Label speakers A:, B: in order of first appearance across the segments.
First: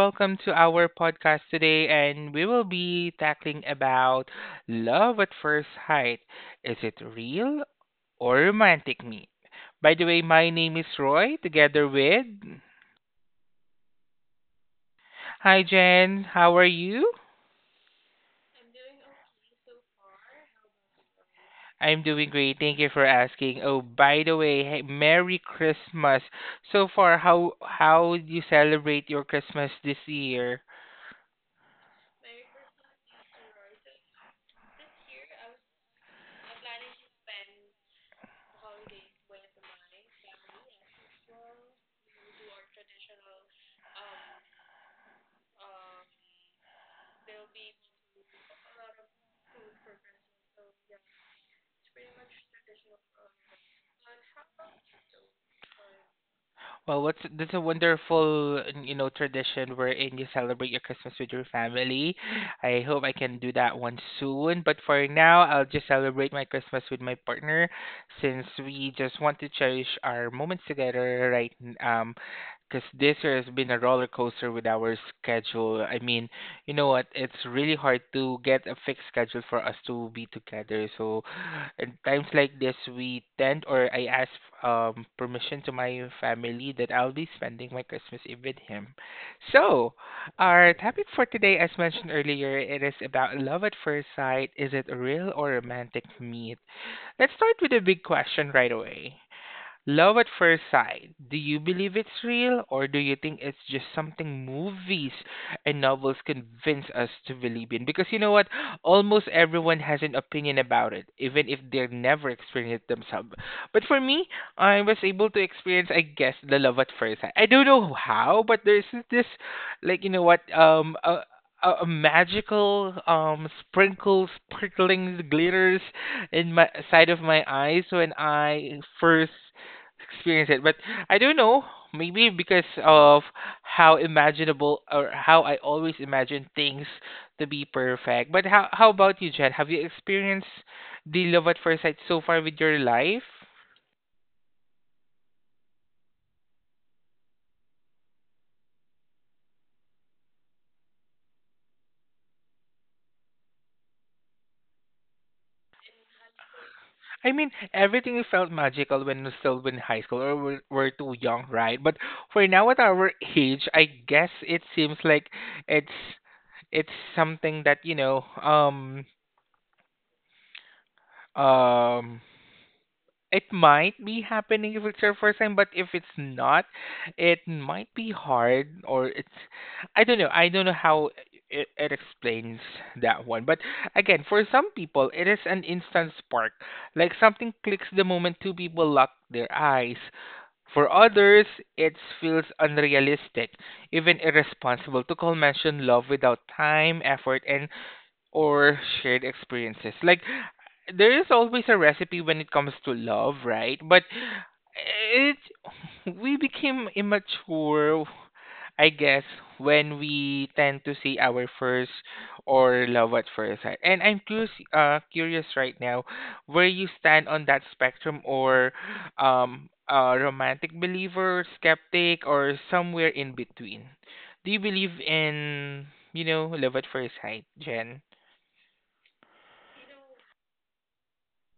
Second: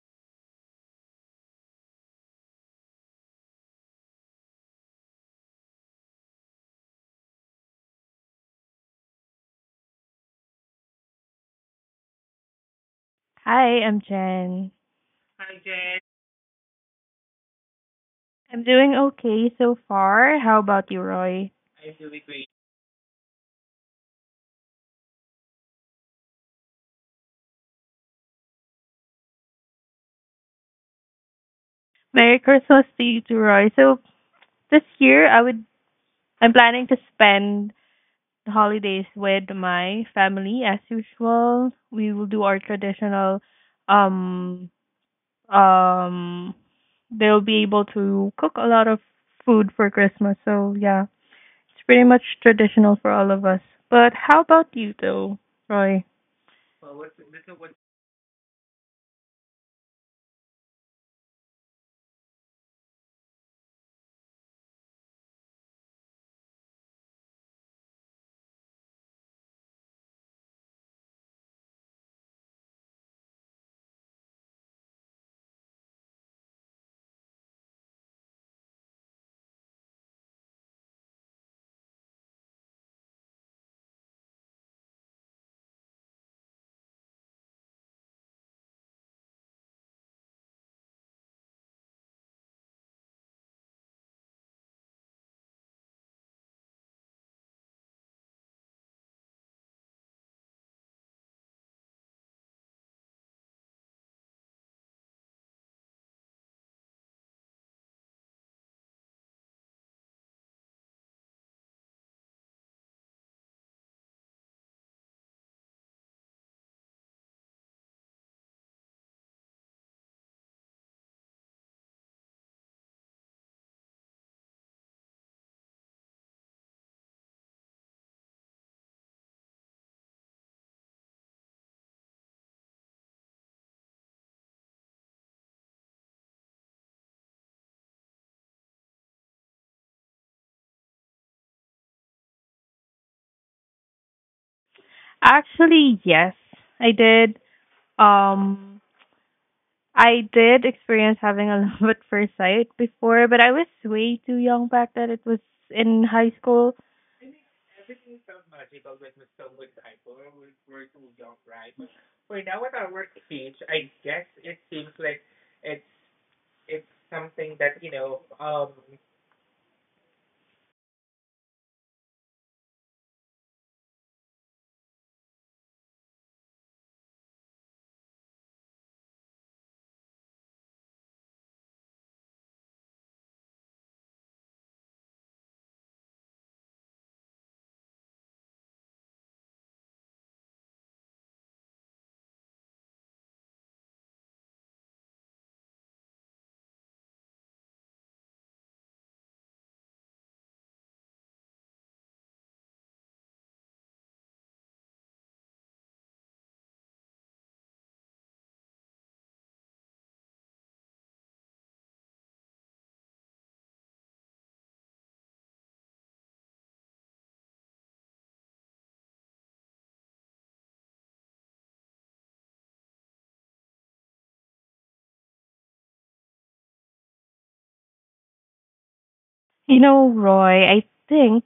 A: welcome to our podcast today and we will be tackling about love at first sight. Is it real or romantic meet? By the way, my name is Roy together with.
B: Hi, I'm Jen.
A: Hi, Jen, how are you?
B: I'm doing okay so far. How about you, Roy?
A: I'm doing great. Thank you for asking. Oh, by the way, hey, Merry Christmas. So far, how do you celebrate your Christmas this year?
B: Merry Christmas to you too, Roy. So this year I'm planning to spend the holidays with my family as usual. We will do our traditional um um they'll be able to cook a lot of food for Christmas. So yeah, it's pretty much traditional for all of us. But how about you though, Roy?
A: Well, what's this is a wonderful, tradition wherein you celebrate your Christmas with your family. I hope I can do that one soon. But for now, I'll just celebrate my Christmas with my partner, since we just want to cherish our moments together, right? Because this year has been a roller coaster with our schedule. I mean, you know what? It's really hard to get a fixed schedule for us to be together. So in times like this, we tend or I ask permission to my family that I'll be spending my Christmas Eve with him. So, our topic for today, as mentioned earlier, it is about love at first sight. Is it a real or romantic meet? Let's start with a big question right away. Love at first sight. Do you believe it's real, or do you think it's just something movies and novels convince us to believe in? Because you know what? Almost everyone has an opinion about it, even if they never experienced it themselves. But for me, I was able to experience, I guess, the love at first sight. I don't know how, but there's this, like, you know what? A magical sprinkles, sparklings, glitters in my side of my eyes when I first experience it. But I don't know, maybe because of how imaginable or how I always imagine things to be perfect. But how about you, Jen? Have you experienced the love at first sight so far with your life?
B: Actually, yes. I did Um, I did experience having a love at first sight before, but I was way too young back then. It was in high school.
A: I mean, everything felt magical when we're still in high school or we're too young, right? But for now at our age, I guess it seems like it's it's something that um it might be happening if it's your first time, but if it's not, it might be hard or it's, I don't know. I don't know how it explains that one. But again, for some people, it is an instant spark. Like something clicks the moment two people lock their eyes. For others, it feels unrealistic, even irresponsible to call mention love without time, effort, and or shared experiences. Like there is always a recipe when it comes to love, right? But it we became immature, I guess, when we tend to see our first or love at first sight. And I'm curious right now, where you stand on that spectrum, or a romantic believer, skeptic, or somewhere in between. Do you believe in love at first sight, Jen?
B: You know, Roy, I think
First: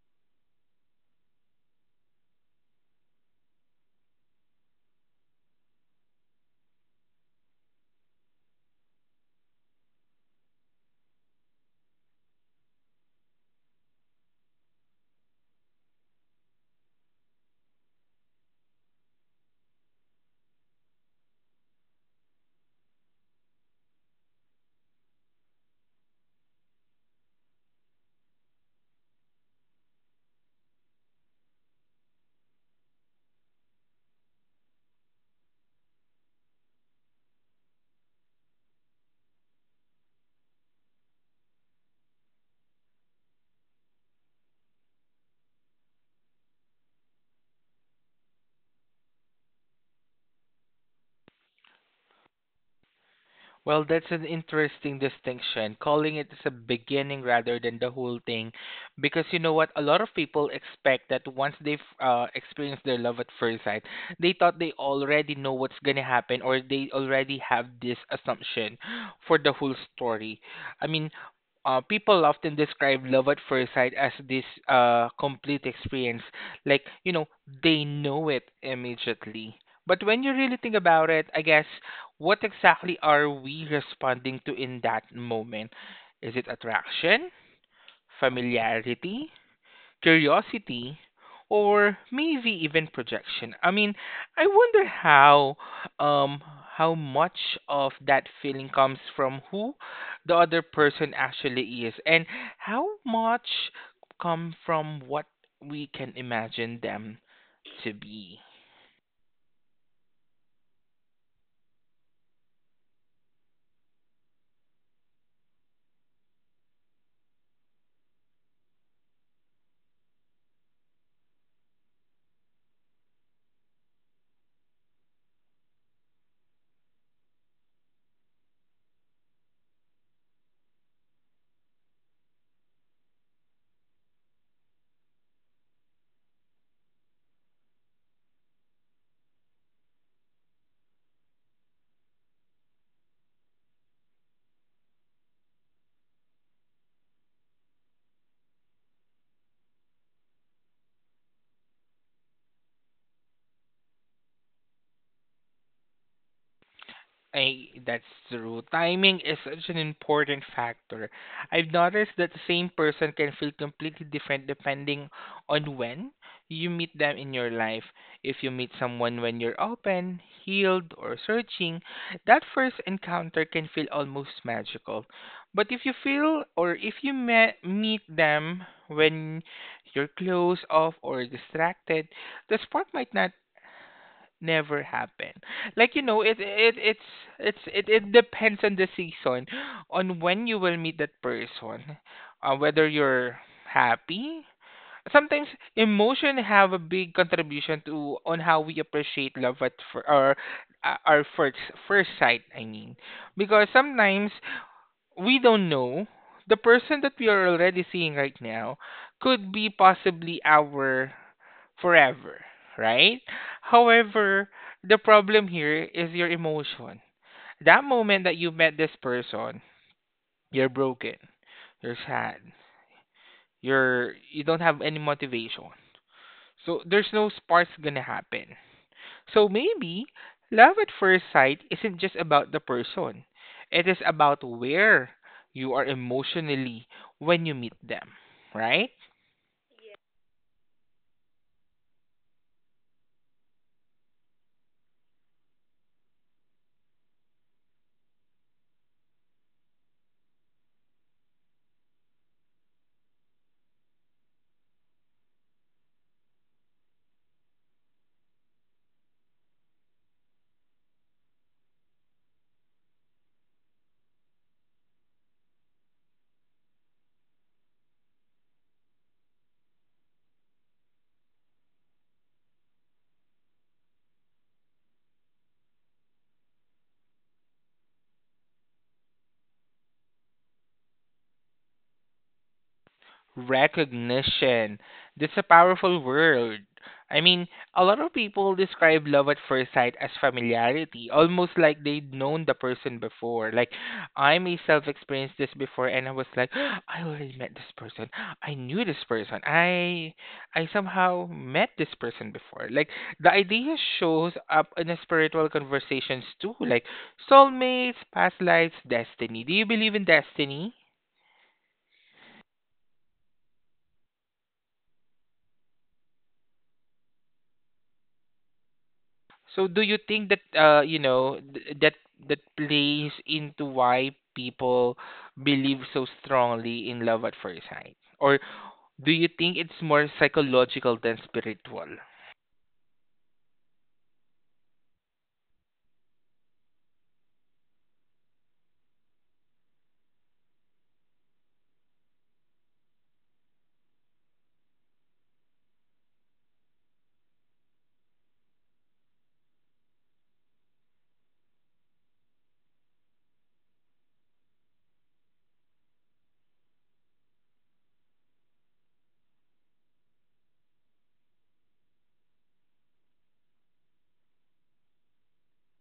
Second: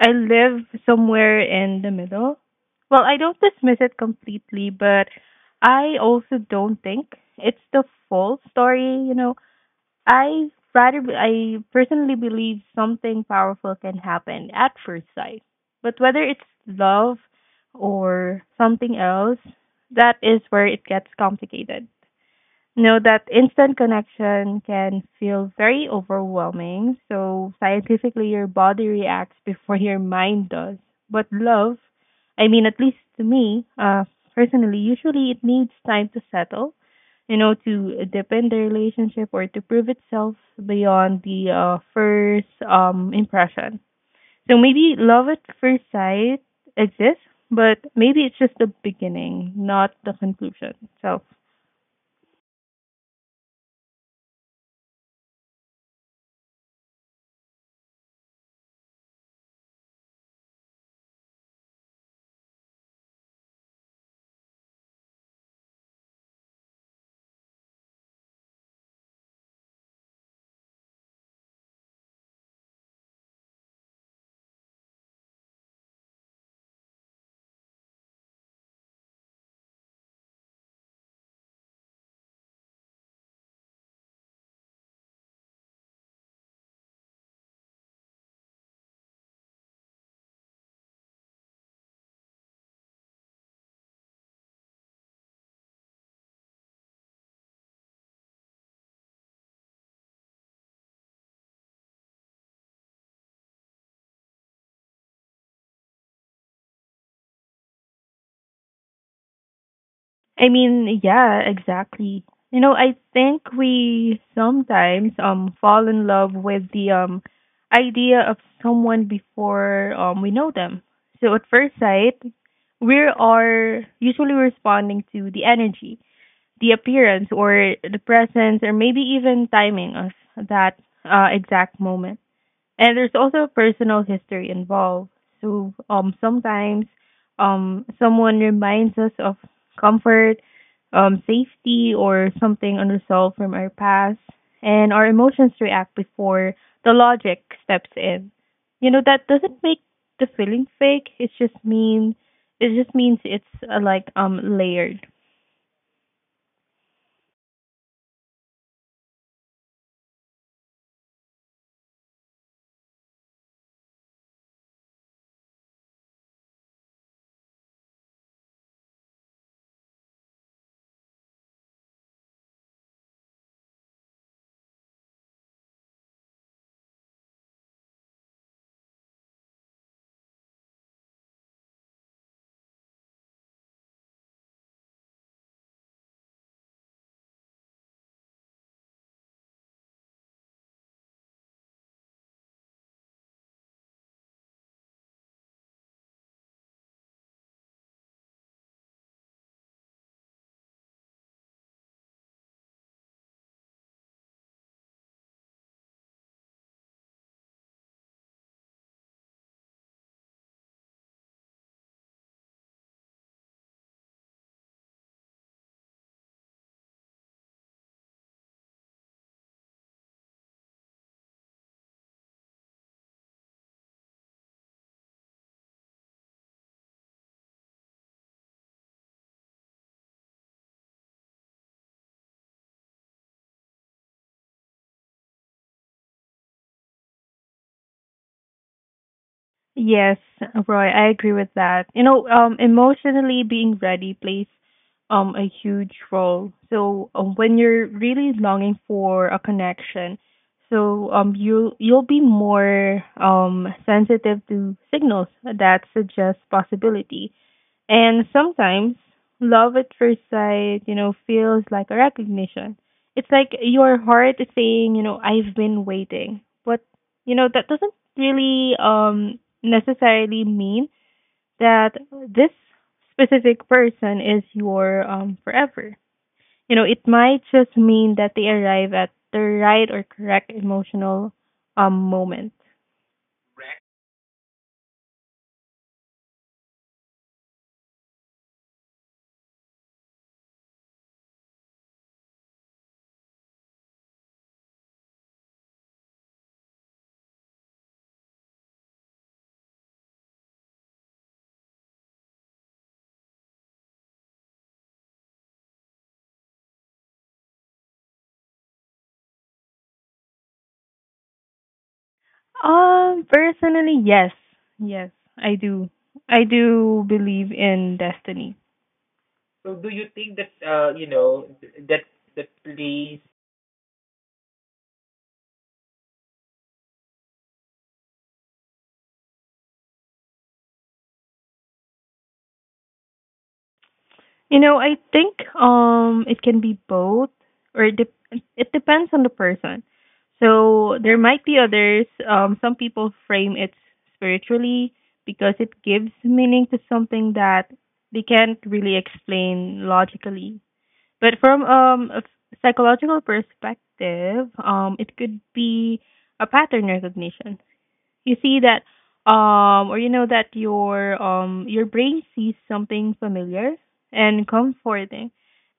B: I live somewhere in the middle. Well, I don't dismiss it completely, but I also don't think it's the full story. I personally believe something powerful can happen at first sight. But whether it's love or something else, that is where it gets complicated know that instant connection can feel very overwhelming. So, scientifically, your body reacts before your mind does. But love, I mean, at least to me, personally, usually it needs time to settle, you know, to deepen the relationship or to prove itself beyond the first impression. So, maybe love at first sight exists, but maybe it's just the beginning, not the conclusion. So,
A: Well, that's an interesting distinction, calling it as a beginning rather than the whole thing. Because you know what? A lot of people expect that once they've experienced their love at first sight, they thought they already know what's going to happen, or they already have this assumption for the whole story. I mean, people often describe love at first sight as this complete experience. Like, you know, they know it immediately. But when you really think about it, I guess what exactly are we responding to in that moment? Is it attraction, familiarity, curiosity, or maybe even projection? I mean, I wonder um how much of that feeling comes from who the other person actually is, and how much come from what we can imagine them to be.
B: I mean, yeah, exactly. You know, I think we sometimes fall in love with the idea of someone before we know them. So at first sight, we are usually responding to the energy, the appearance or the presence or maybe even timing of that exact moment, and there's also personal history involved. So sometimes someone reminds us of comfort, safety, or something unresolved from our past, and our emotions react before the logic steps in. You know that doesn't make the feeling fake. It's just mean it just means it's like layered.
A: That's true. Timing is such an important factor. I've noticed that the same person can feel completely different depending on when you meet them in your life. If you meet someone when you're open, healed, or searching, that first encounter can feel almost magical. But if you meet them when you're closed off or distracted, the spark might not never happen. Like, it it it's it, it depends on the season, on when you will meet that person, whether you're happy. Sometimes emotion have a big contribution to on how we appreciate love at fir- or our first sight. I mean, because sometimes we don't know the person that we are already seeing right now could be possibly our forever, right? However, the problem here is your emotion. That moment that you met this person, you're broken, you're sad, you don't have any motivation. So there's no sparks gonna happen. So maybe love at first sight isn't just about the person. It is about where you are emotionally when you meet them, right?
B: Yes, Roy, I agree with that. You know, emotionally being ready plays a huge role. So when you're really longing for a connection, so you'll be more sensitive to signals that suggest possibility. And sometimes love at first sight, you know, feels like a recognition. It's like your heart is saying, you know, I've been waiting. But, you know, that doesn't really necessarily mean that this specific person is your forever. You know, it might just mean that they arrive at the right or correct emotional moment.
A: Recognition. That's a powerful word. I mean, a lot of people describe love at first sight as familiarity, almost like they'd known the person before. Like, I myself experienced this before, and I was like, I already met this person. I knew this person. I somehow met this person before. Like, the idea shows up in spiritual conversations too, like soulmates, past lives, destiny. Do you believe in destiny?
B: Personally, yes. Yes, I do. I do believe in destiny.
A: So do you think that you know th- that that plays into why people believe so strongly in love at first sight? Or do you think it's more psychological than spiritual?
B: You know, I think it can be both or it depends on the person. So there might be others, some people frame it spiritually because it gives meaning to something that they can't really explain logically. But from a psychological perspective, it could be a pattern recognition. You see that or you know that your brain sees something familiar and comforting,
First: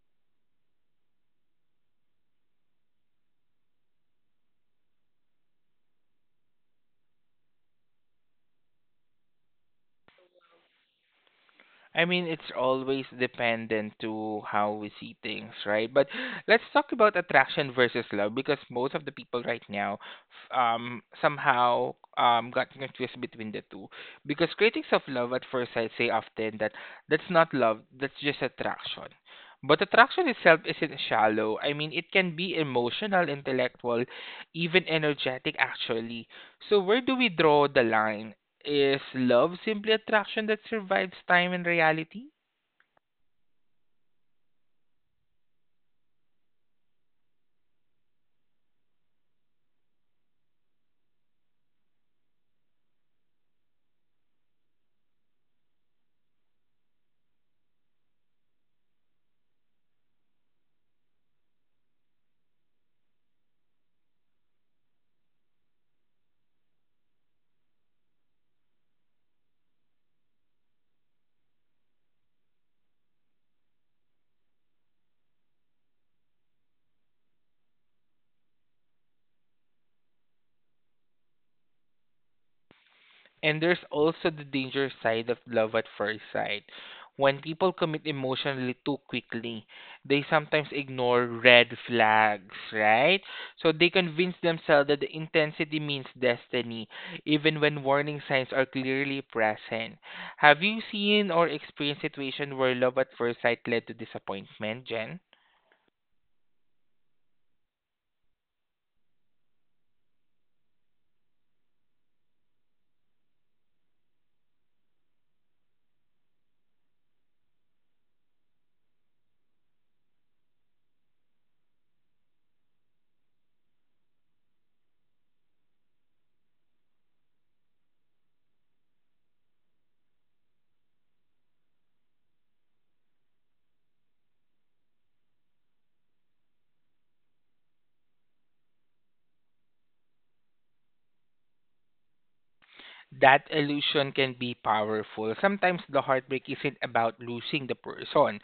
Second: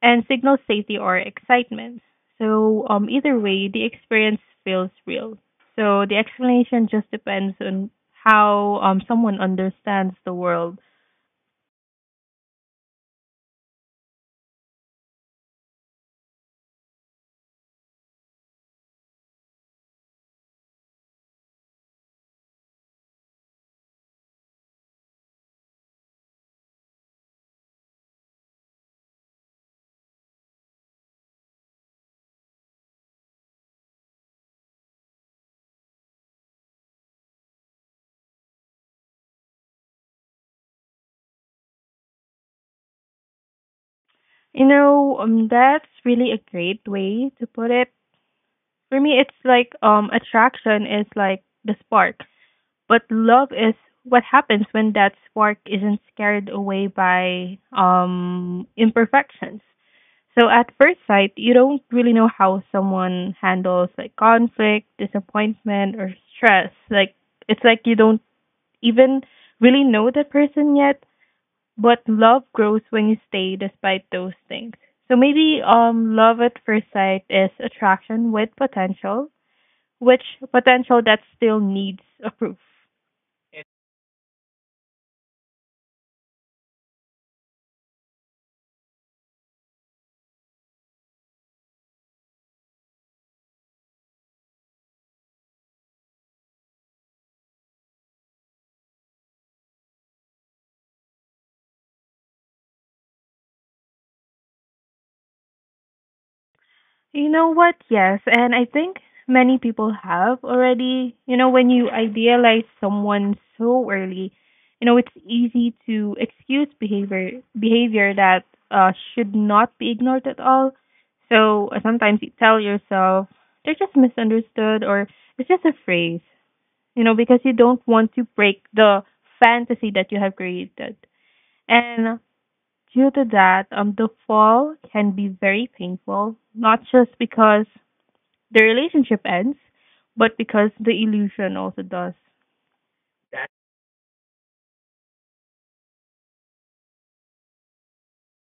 B: and signals safety or excitement. So either way, the experience feels real, so the explanation just depends on how someone understands the world.
A: I mean, it's always dependent to how we see things, right? But let's talk about attraction versus love, because most of the people right now somehow got confused between the two. Because critics of love at first sight say often that that's not love, that's just attraction. But attraction itself isn't shallow. I mean, it can be emotional, intellectual, even energetic, actually. So, where do we draw the line? Is love simply attraction that survives time and reality?
B: You know, that's really a great way to put it. For me it's like attraction is like the spark. But love is what happens when that spark isn't scared away by imperfections. So at first sight, you don't really know how someone handles like conflict, disappointment, or stress. Like it's like you don't even really know that person yet. But love grows when you stay despite those things. So maybe love at first sight is attraction with potential, which potential that still needs a proof.
A: And there's also the danger side of love at first sight. When people commit emotionally too quickly, they sometimes ignore red flags, right? So they convince themselves that the intensity means destiny, even when warning signs are clearly present. Have you seen or experienced situation where love at first sight led to disappointment, Jen?
B: You know what? Yes. And I think many people have already. You know, when you idealize someone so early, you know, it's easy to excuse behavior that should not be ignored at all. So sometimes you tell yourself they're just misunderstood or it's just a phrase, you know, because you don't want to break the fantasy that you have created. And due to that, the fall can be very painful, not just because the relationship ends, but because the illusion also does.
A: That illusion can be powerful. Sometimes the heartbreak isn't about losing the person,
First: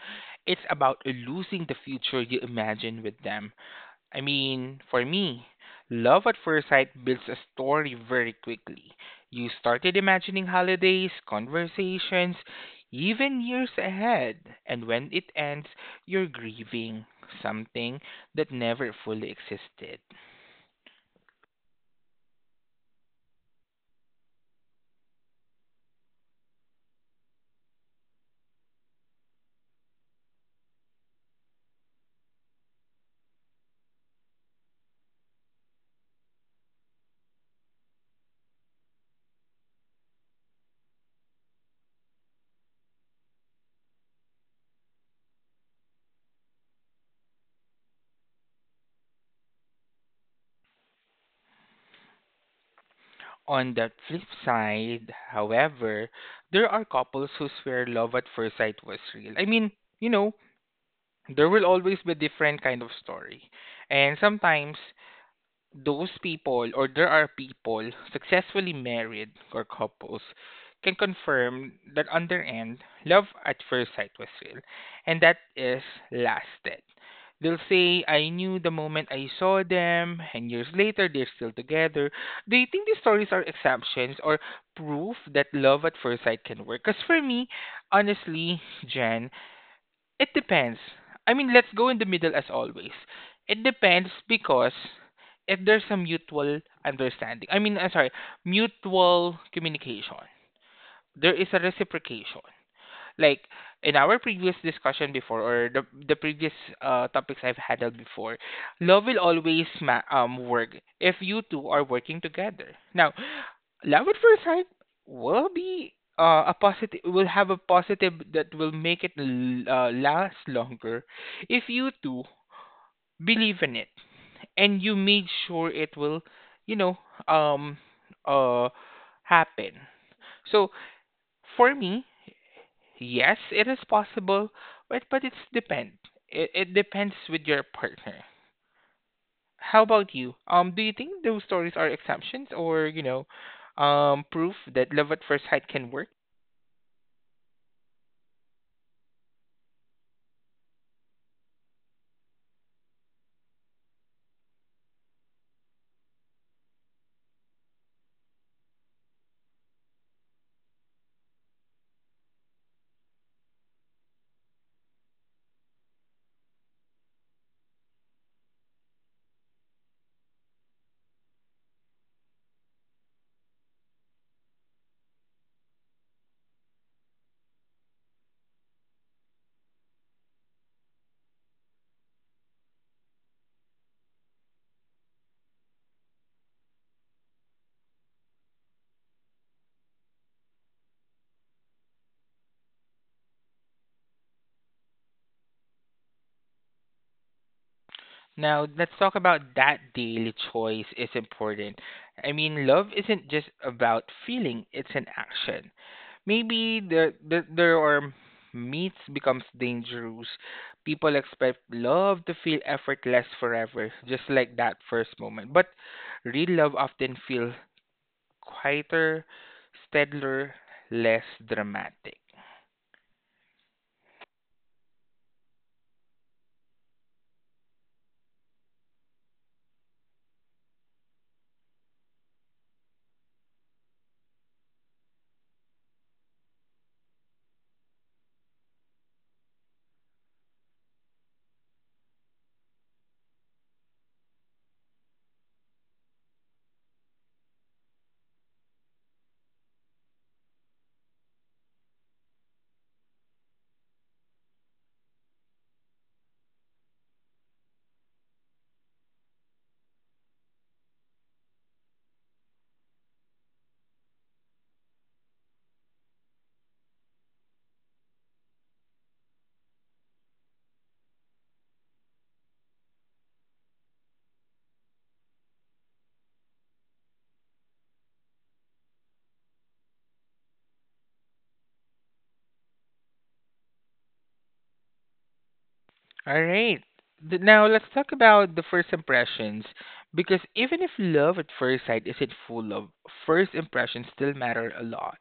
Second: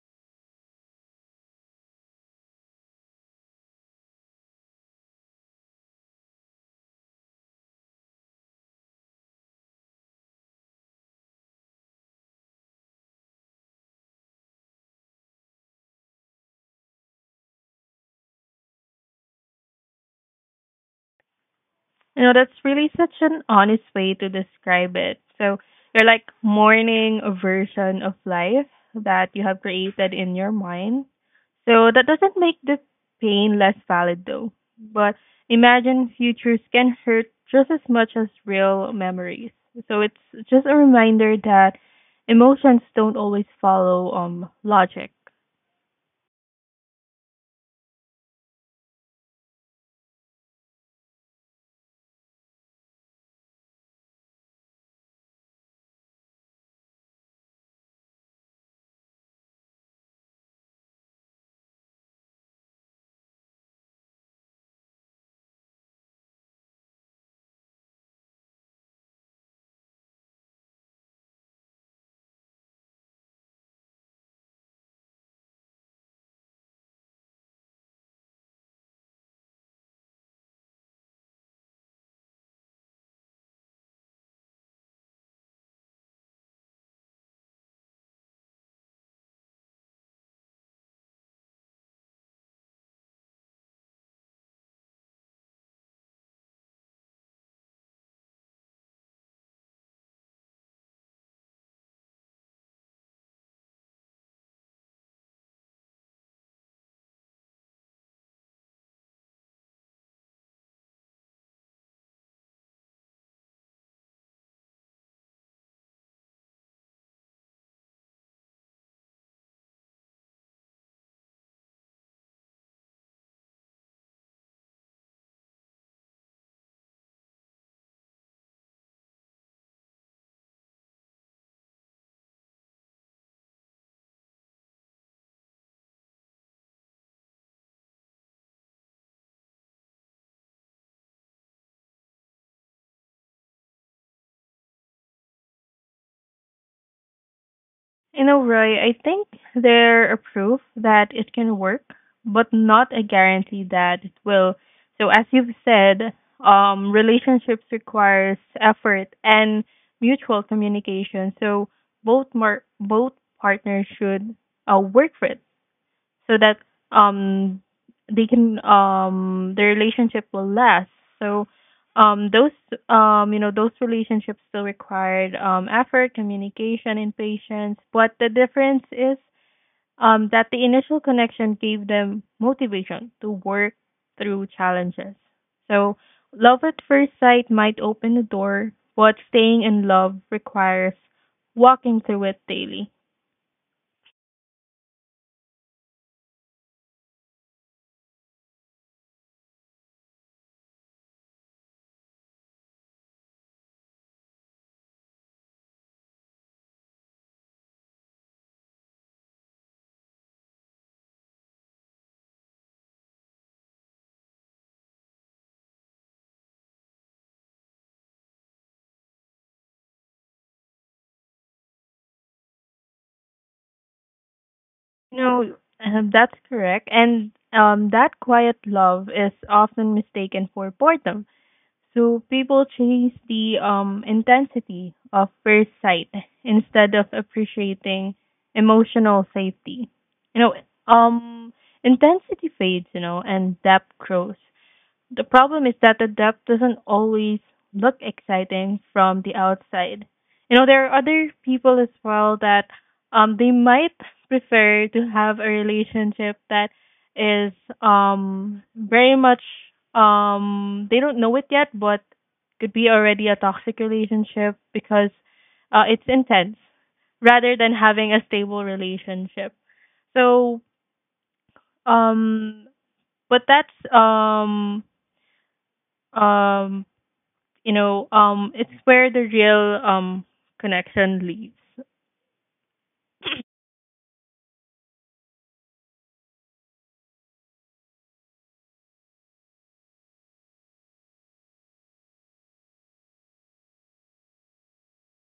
A: it's about losing the future you imagine with them. I mean, for me, love at first sight builds a story very quickly. You started imagining holidays, conversations, even years ahead, and when it ends, you're grieving something that never fully existed.
B: You know, that's really such an honest way to describe it. So you're like mourning a version of life that you have created in your mind. So that doesn't make the pain less valid though. But imagined futures can hurt just as much as real memories. So it's just a reminder that emotions don't always follow logic.
A: On the flip side, however, there are couples who swear love at first sight was real. I mean, you know, there will always be different kind of story. And sometimes those people, or there are people successfully married or couples, can confirm that on their end, love at first sight was real and that is lasted. They'll say, I knew the moment I saw them, and years later they're still together. Do you think these stories are exceptions or proof that love at first sight can work? Because for me, honestly, Jen, it depends. I mean, let's go in the middle as always. It depends, because if there's a mutual understanding, I mean, I'm sorry, mutual communication, there is a reciprocation. Like in our previous discussion before, or the previous topics I've handled before, love will always work if you two are working together. Now, love at first sight will be will have a positive that will make it last longer if you two believe in it and you made sure it will you know um uh happen. So for me, yes, it is possible, but it's depend it depends with your partner. How about you, do you think those stories are exemptions or proof that love at first sight can work?
B: You know, Roy, I think they're a proof that it can work, but not a guarantee that it will. So, as you've said, relationships requires effort and mutual communication. So, both partners should work for it so that um they can their relationship will last. So those you know, those relationships still required effort, communication and patience, but the difference is that the initial connection gave them motivation to work through challenges. So love at first sight might open the door, but staying in love requires walking through it daily.
A: Now, let's talk about that daily choice is important. I mean, love isn't just about feeling, it's an action. Maybe there are meets becomes dangerous. People expect love to feel effortless forever, just like that first moment. But real love often feels quieter, steadier, less dramatic.
B: No, that's correct. And that quiet love is often mistaken for boredom. So people chase the intensity of first sight instead of appreciating emotional safety. You know, um, intensity fades, you know, and depth grows. The problem is that the depth doesn't always look exciting from the outside. You know, there are other people as well that they might prefer to have a relationship that is very much they don't know it yet, but could be already a toxic relationship because it's intense rather than having a stable relationship. So um but that's um you know, it's where the real connection lives.
A: All right. Now let's talk about the first impressions, because even if love at first sight isn't full love, first impressions still matter a lot.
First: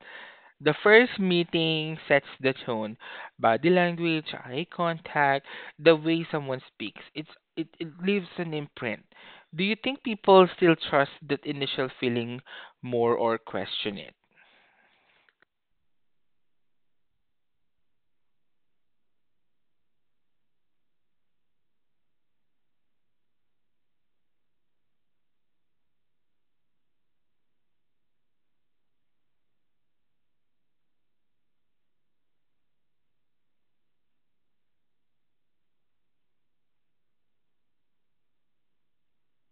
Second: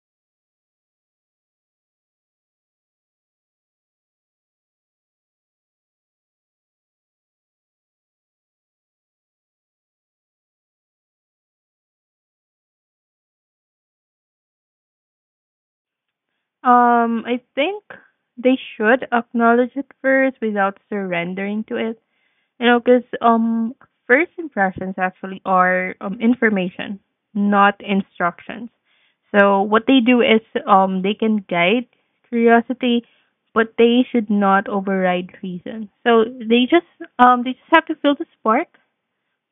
A: The first meeting sets the tone, body language, eye contact, the way someone speaks. It leaves an imprint. Do you think people still trust that initial feeling more or question it?
B: I think they should acknowledge it first without surrendering to it. You know, because first impressions actually are information, not instructions. So what they do is they can guide curiosity, but they should not override reason. So they just have to feel the spark,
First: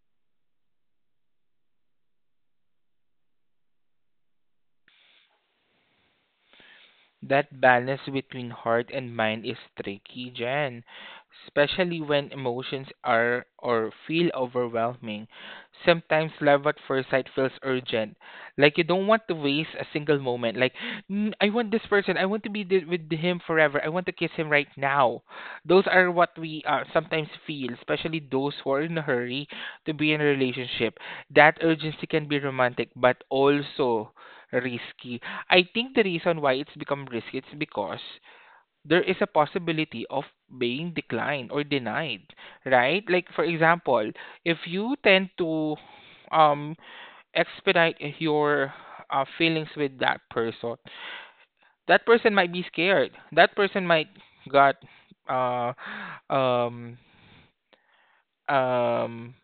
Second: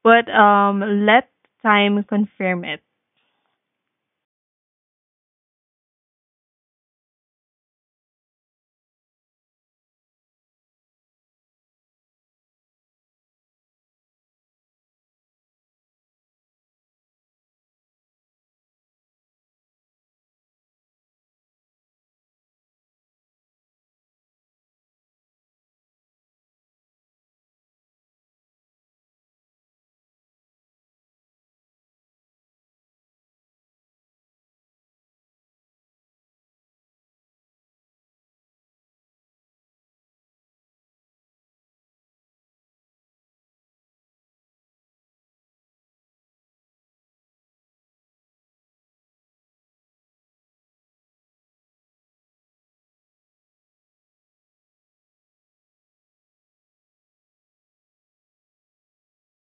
B: but let time confirm it.
A: That balance between heart and mind is tricky, Jen, especially when emotions are or feel overwhelming. Sometimes love at first sight feels urgent, like you don't want to waste a single moment. Like, "Mm, I want this person, I want to be with him forever, I want to kiss him right now." Those are what we sometimes feel, especially those who are in a hurry to be in a relationship. That urgency can be romantic, but also risky. I think the reason why it's become risky is because there is a possibility of being declined or denied, right? Like for example, if you tend to um expedite your feelings with that person might be scared. That person might got uh um um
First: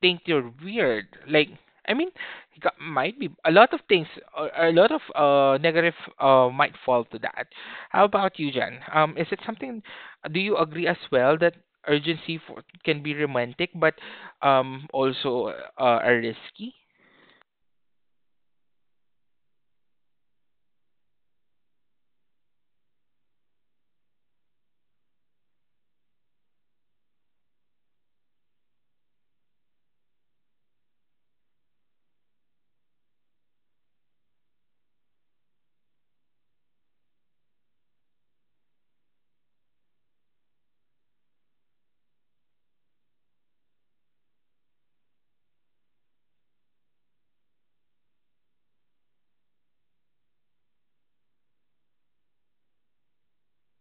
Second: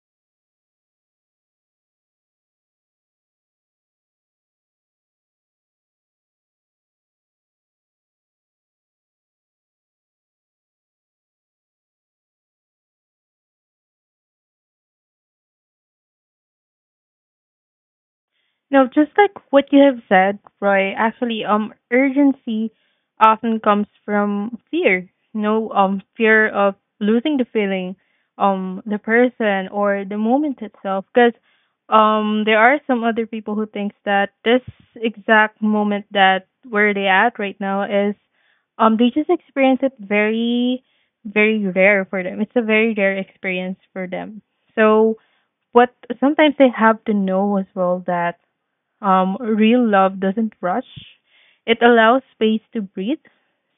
A: think you're weird. Like, I mean, might be a lot of things, a lot of negative might fall to that. How about you, Jen? Is it something? Do you agree as well that urgency for, can be romantic, but also a risky?
B: No, just like what you have said, Roy, actually, urgency often comes from fear. No, fear of losing the feeling, the person or the moment itself. Because, there are some other people who thinks that this exact moment that where they at right now is, they just experience it very, very rare for them. It's a very rare experience for them. So, what sometimes they have to know as well that real love doesn't rush. It allows space to breathe.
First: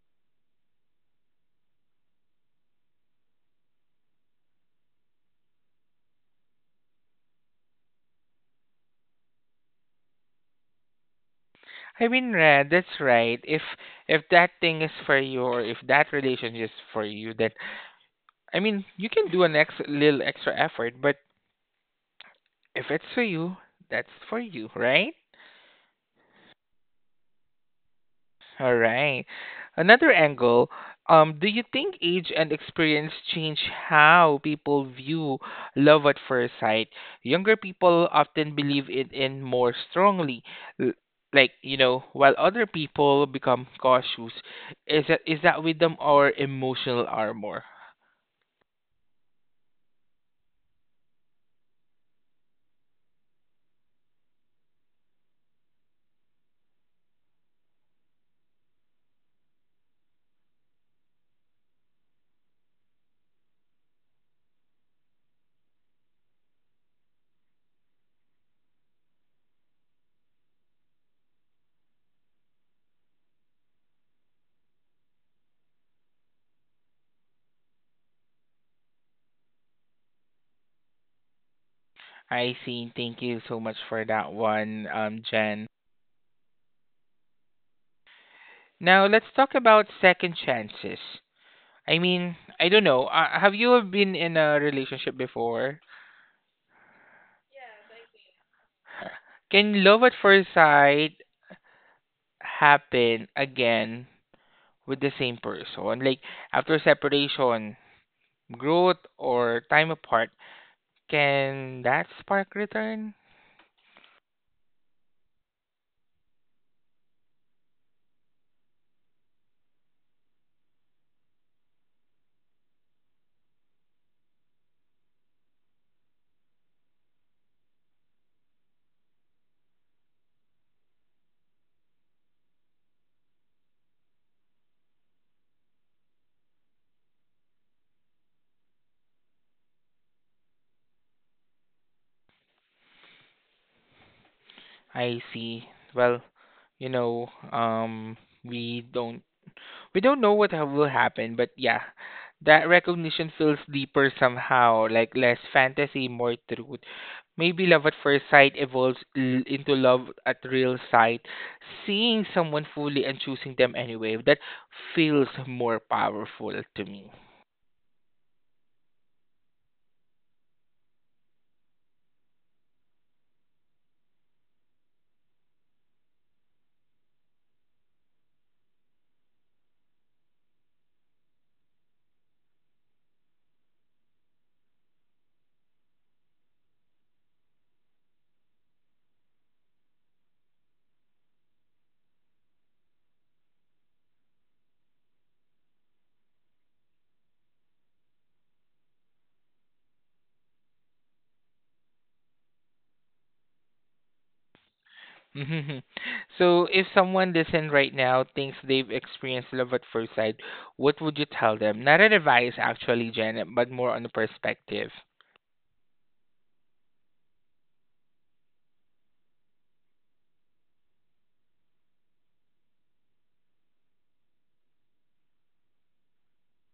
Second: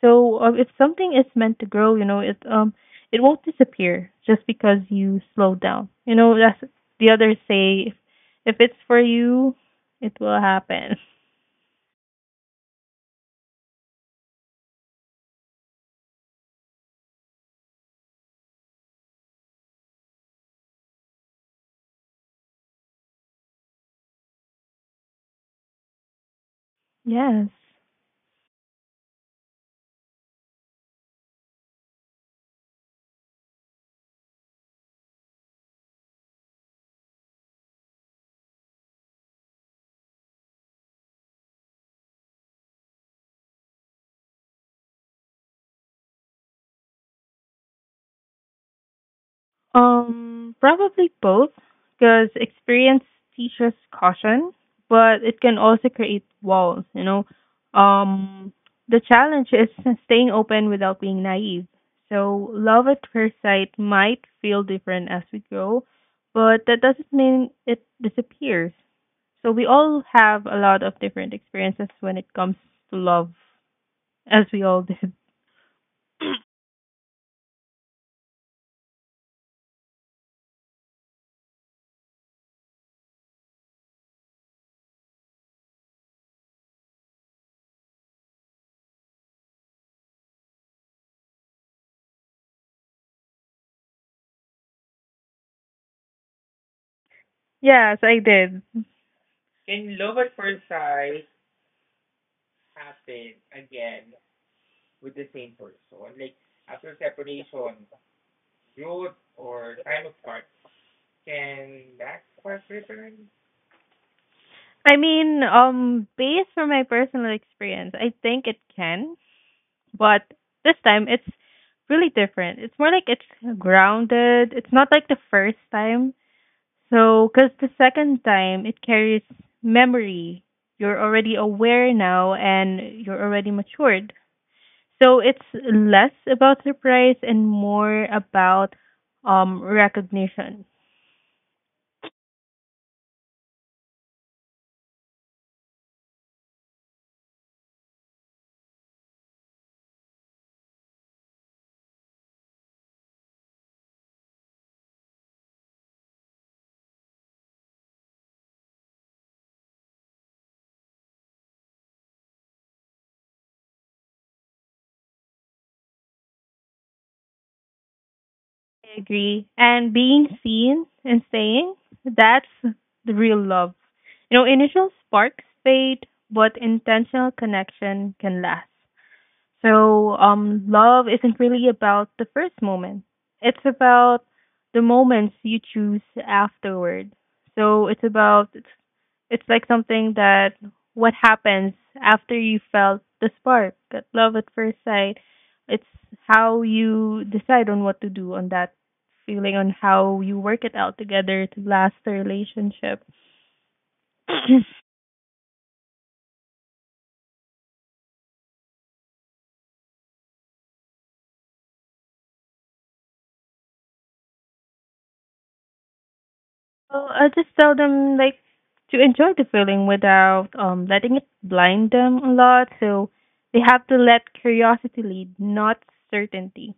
B: So if something is meant to grow, you know, it won't disappear just because you slow down. You know, that's the others say, if it's for you, it will happen.
A: I mean, Red, that's right. If that thing is for you, or if that relationship is for you, then I mean, you can do an ex little extra effort, but if it's for you, that's for you, right?
B: Yes.
A: All right. Another angle. Do you think age and experience change how people view love at first sight? Younger people often believe it in more strongly, l- like, while other people become cautious. Is that wisdom or emotional armor?
B: Probably both, because experience teaches caution, but it can also create walls, you know. Um, the challenge is staying open without being naive. So, love at first sight might feel different as we grow, but that doesn't mean it disappears. So, we all have a lot of different experiences when it comes to love, as we all did.
A: I see. Thank you so much for that one, Jen. Now let's talk about second chances. I mean, I don't know. Have you been in a relationship before?
B: Yes, I did.
A: Can love at first sight happen again with the same person? Like after separation, growth, or time apart, can that spark return?
B: I mean, based from my personal experience, I think it can, but this time it's really different. It's more like it's grounded. It's not like the first time. So, because the second time it carries memory. You're already aware now and you're already matured. So it's less about surprise and more about recognition.
A: I see. Well, you know, um, we don't we don't know will happen, but yeah, that recognition feels deeper somehow, like less fantasy, more truth. Maybe love at first sight evolves into love at real sight, seeing someone fully and choosing them anyway. That feels more powerful to me.
B: I agree. And being seen and staying, that's the real love. You know, initial sparks fade, but intentional connection can last. So, love isn't really about the first moment. It's about the moments you choose afterward. So it's about it's like something that what happens after you felt the spark, that love at first sight. It's how you decide on what to do on that feeling, on how you work it out together to last the relationship.
A: Mhm. So, if someone listening right now thinks they've experienced love at first sight, what would you tell them? Not an advice, actually, Jen, but more on a perspective.
B: Well, I just tell them like to enjoy the feeling without letting it blind them a lot. So they have to let curiosity lead, not certainty.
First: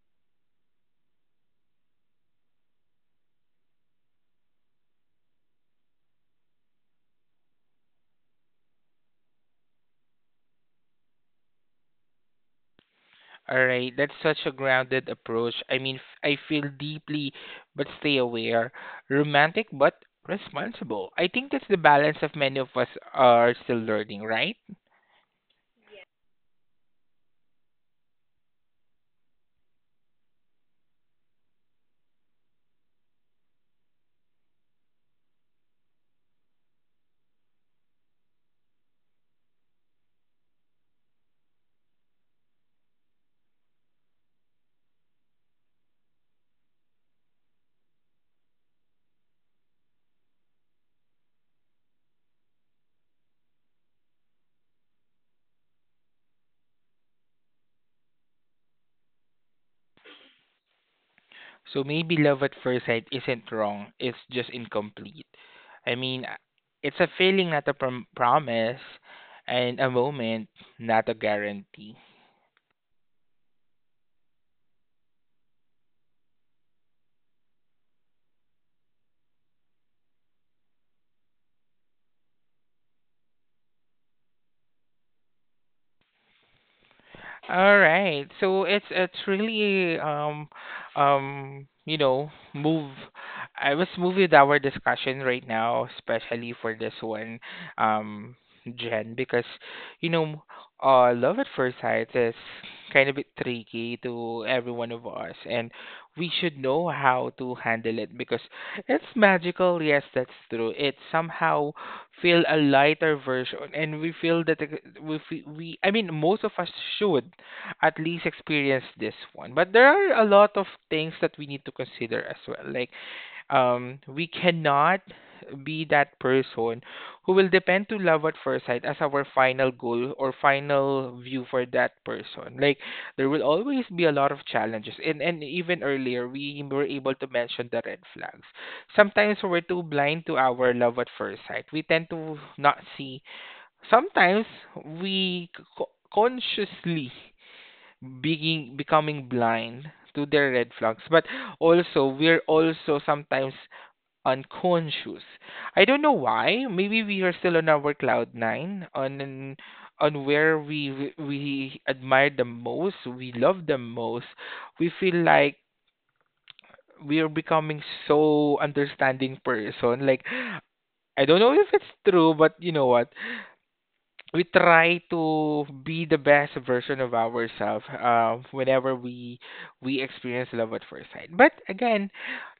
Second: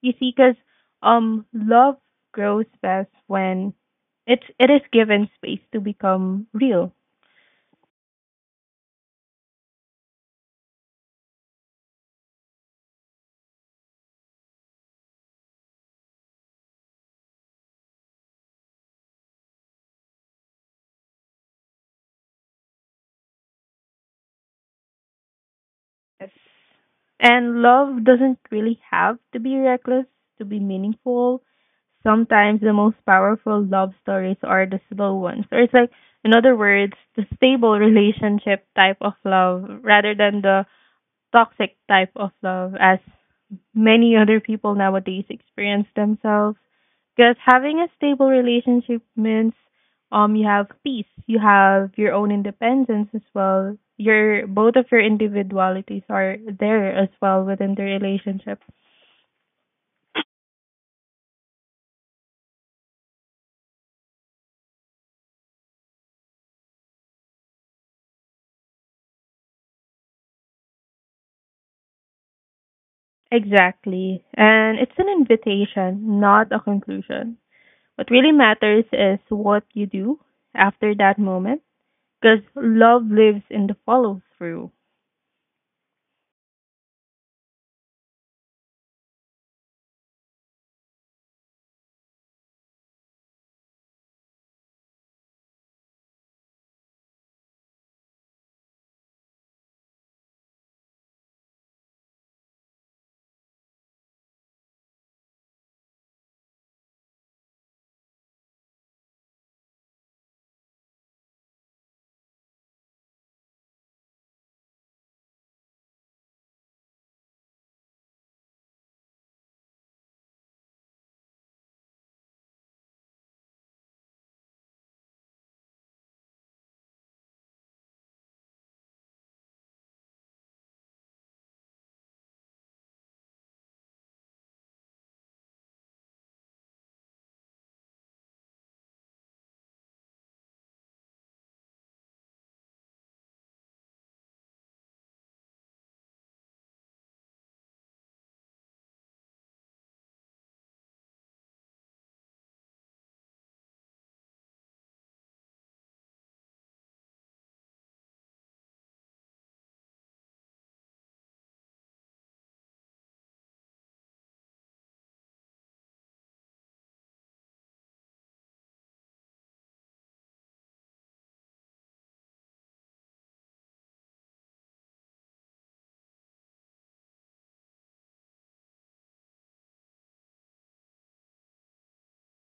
B: You see, because love grows best when it is given space to become real.
A: All right, that's such a grounded approach. I mean, I feel deeply but stay aware, romantic but responsible. I think that's the balance of many of us are still learning, right?
B: Yes. And love doesn't really have to be reckless to be meaningful. Sometimes the most powerful love stories are the slow ones. Or it's like, in other words, the stable relationship type of love rather than the toxic type of love as many other people nowadays experience themselves. Because having a stable relationship means you have peace, you have your own independence as well. Your both of your individualities are there as well within the relationship.
A: So maybe love at first sight isn't wrong, it's just incomplete. I mean, it's a feeling, not a promise, and a moment, not a guarantee.
B: Exactly. And it's an invitation, not a conclusion. What really matters is what you do after that moment because love lives in the follow through.
A: All right. So it's really move. I was moved with our discussion right now, especially for this one, um, Jen, because you know, love at first sight is kind of a bit tricky to every one of us, and we should know how to handle it because it's magical. Yes, that's true. It's somehow feel a lighter version, and we feel that ex- we fe- we I mean most of us should at least experience this one, but there are a lot of things that we need to consider as well, like we cannot be that person who will depend to love at first sight as our final goal or final view for that person. Like, there will always be a lot of challenges, and even earlier we were able to mention the red flags. Sometimes we're too blind to our love at first sight. We tend to not see. Sometimes we c- consciously being becoming blind to their red flags, but also we're also sometimes unconscious. I don't know why. Maybe we are still on our cloud nine, on where we admire the most, we love the most. We feel like we are becoming so understanding person. Like, I don't know if it's true, but you know what? We try to be the best version of ourselves whenever we experience love at first sight. But again,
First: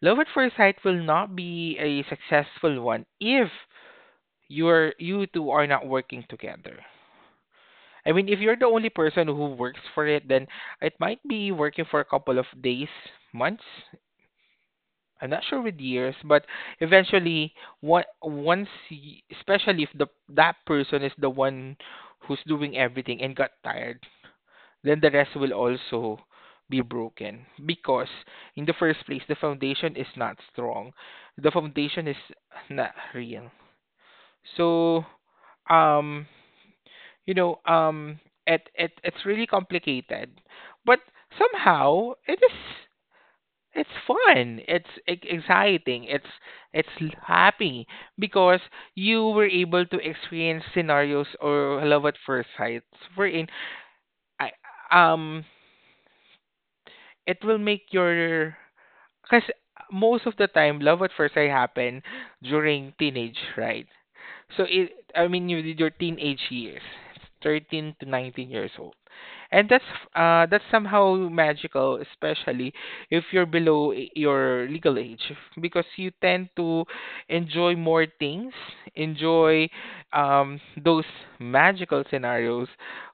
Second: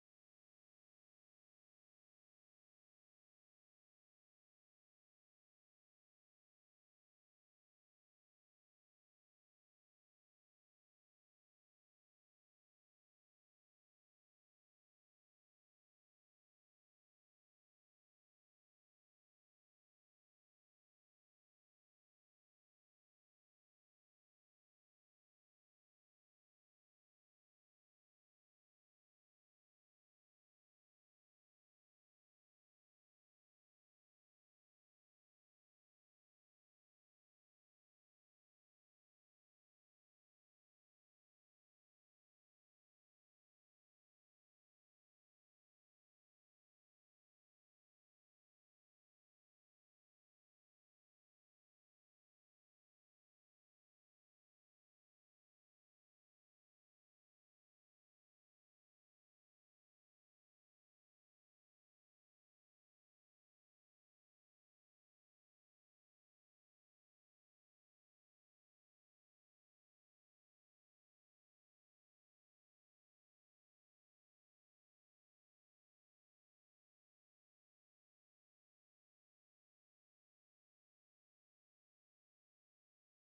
A: love at first sight will not be a successful one if you two are not working together. I mean, if you're the only person who works for it, then it might be working for a couple of days, months. I'm not sure with years, but eventually, one once, especially if the that person is the one who's doing everything and got tired, then the rest will also be broken because in the first place the foundation is not strong, the foundation is not real. So um you know um it's really complicated, but somehow it is. It's fun, it's exciting, it's happy because you were able to experience scenarios or love at first sight wherein I um it will make your. Because most of the time love at first sight happen during teenage, right? So it I mean, you did your teenage years, 13 to 19 years old, and that's somehow magical, especially if you're below your legal age, because you tend to enjoy more things, enjoy those magical scenarios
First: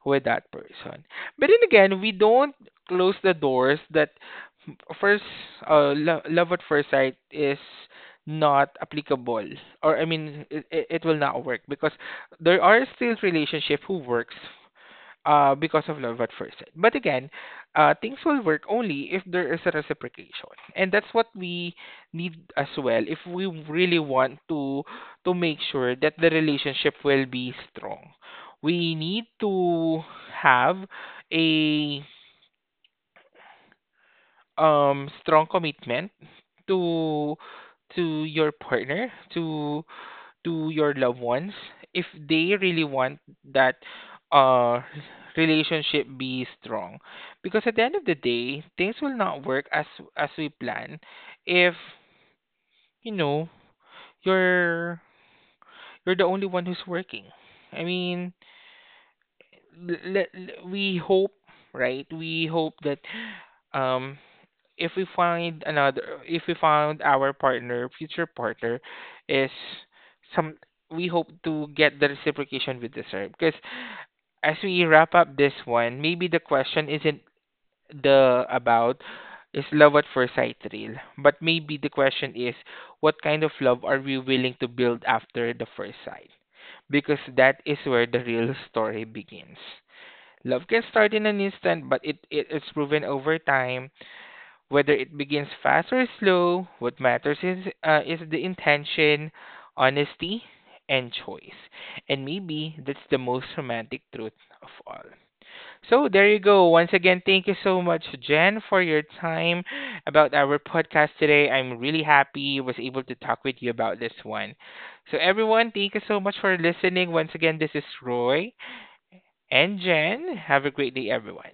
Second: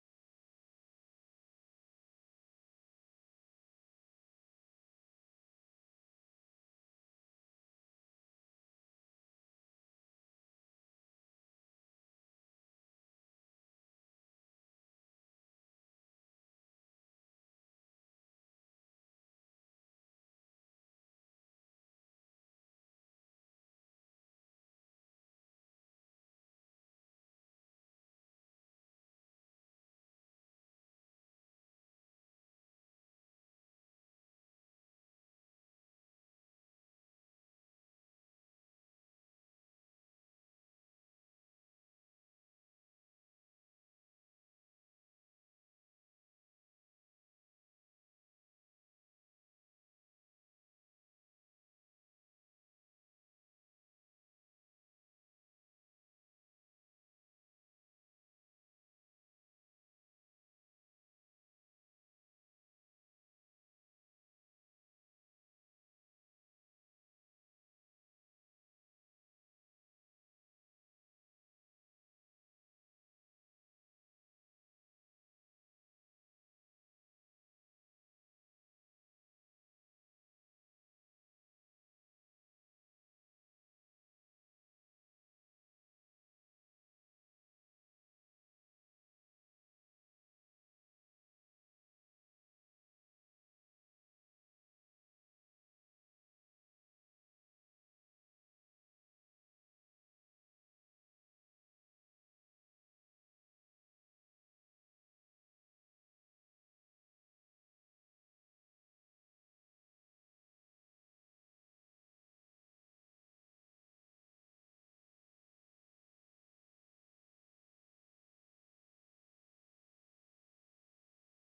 A: with that person. But then again, we don't close the doors that first love at first sight is not applicable, or I mean it will not work because there are still relationship who works because of love at first sight. But again, things will work only if there is a reciprocation, and that's what we need as well if we really want to make sure that the relationship will be strong. We need to have a strong commitment to to your partner, to your loved ones, if they really want that uh relationship be strong, because at the end of the day things will not work as we plan if you know you're you're the only one who's working. I mean, we hope, right? We hope that um if we found our partner future partner is some we hope to get the reciprocation we deserve. Because as we wrap up this one, maybe the question isn't the about is love at first sight real, but maybe the question is, what kind of love are we willing to build after the first sight? Because that is where the real story begins. Love can start in an instant, but it is proven over time. Whether it begins fast or slow, what matters is the intention, honesty, and choice. And maybe that's the most romantic truth of all. So there you go. Once again, thank you so much, Jen, for your time about our podcast today. I'm really happy I was able to talk with you about this one. So everyone, thank you so much for listening. Once again, this is Roy and Jen. Have a great day, everyone.